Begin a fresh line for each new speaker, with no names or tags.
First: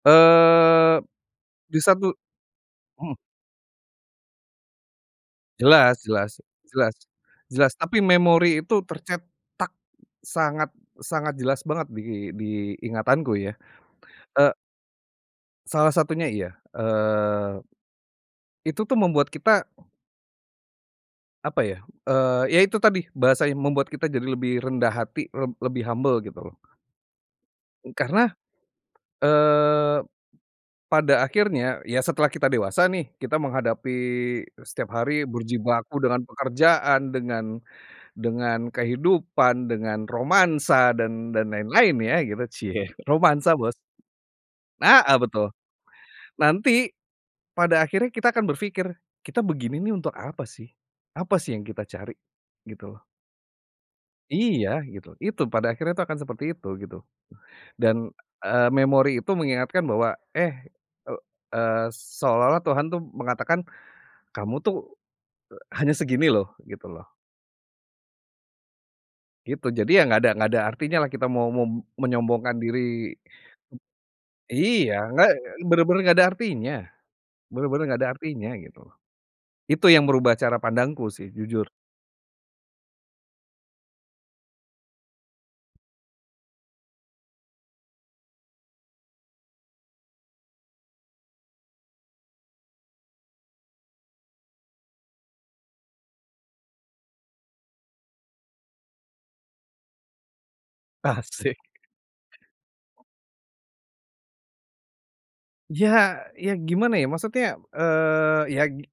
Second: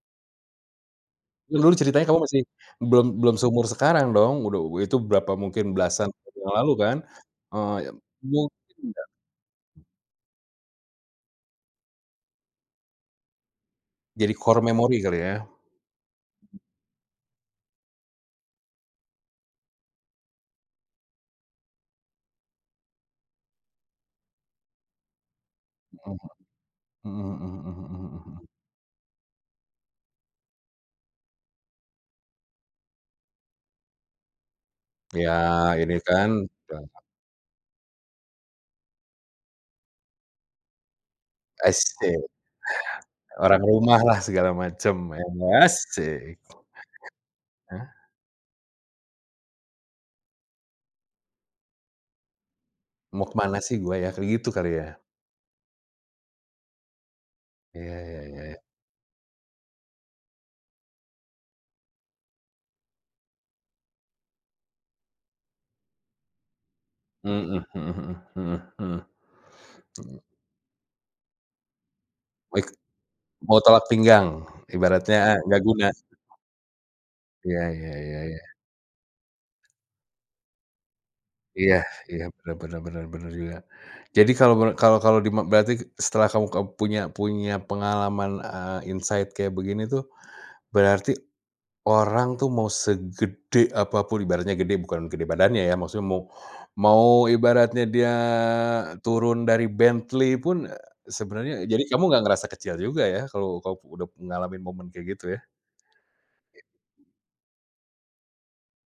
Eee,
Dulu
di
ceritanya
satu
kamu masih belum
hmm.
belum seumur sekarang dong, udau itu berapa mungkin
Jelas
belasan
jelas
tahun yang lalu kan?
jelas jelas.
Heeh ya,
Tapi memori
Mungkin
itu
nggak
tercetak sangat sangat jelas banget di di ingatanku ya.
Jadi
Eee
core memory kali ya.
Salah satunya iya. Eee Itu tuh membuat kita apa ya, eee, ya itu tadi bahasanya membuat kita jadi lebih rendah hati leb lebih
Mmm.
humble gitu.
Mhm mhm mhm mhm
Karena,
mhm mhm.
eee, pada akhirnya, ya setelah kita dewasa nih kita menghadapi setiap hari
Iya ini
berjibaku dengan
kan gimana Kak?
pekerjaan, dengan dengan kehidupan, dengan romansa dan dan lain-lain ya,
Asyik.
gitu, cie romansa
Orang
bos.
rumah lah segala macem,
Nah, eee, betul.
emang asyik.
Nanti, pada
Ah.
akhirnya kita akan berpikir, "Kita begini nih untuk apa sih, apa sih yang kita cari?" Gitu loh.
"Mau ke mana sih gue ya?" kayak gitu
Iya
kali ya.
gitu. Itu pada akhirnya tuh akan seperti itu gitu
Iya
dan,
iya iya iya.
eee, memori itu mengingatkan bahwa, eh, eee eee, seolah-olah Tuhan tuh mengatakan kamu tuh hanya segini loh gitu loh.
Mhm mhm mhm mhm mhm.
Gitu jadi ya nggak
Mmm.
ada nggak ada, artinya lah kita mau mem menyombongkan
Wik
diri
mau tolak pinggang,
iya nggak
ibaratnya gak guna.
bener-bener nggak ada artinya
Iya
bener-bener
iya
nggak ada
iya iya.
artinya, gitu. Itu yang merubah cara pandangku sih jujur.
Iya iya, bener bener bener bener juga. Jadi kalau, men kalau kalau dima berarti setelah kamu keb punya punya pengalaman, eee, insight kayak begini tuh, berarti orang tuh mau segede apa pun, ibaratnya gede, bukan gede badannya ya maksudnya mau mau ibaratnya dia turun dari Bentley pun, sebenarnya
Asyik.
jadi kamu enggak ngerasa kecil juga ya kalau kamu udah ngalamin momen kayak gitu ya.
Iya iya
Ya.
gimana ya maksudnya, eee, ya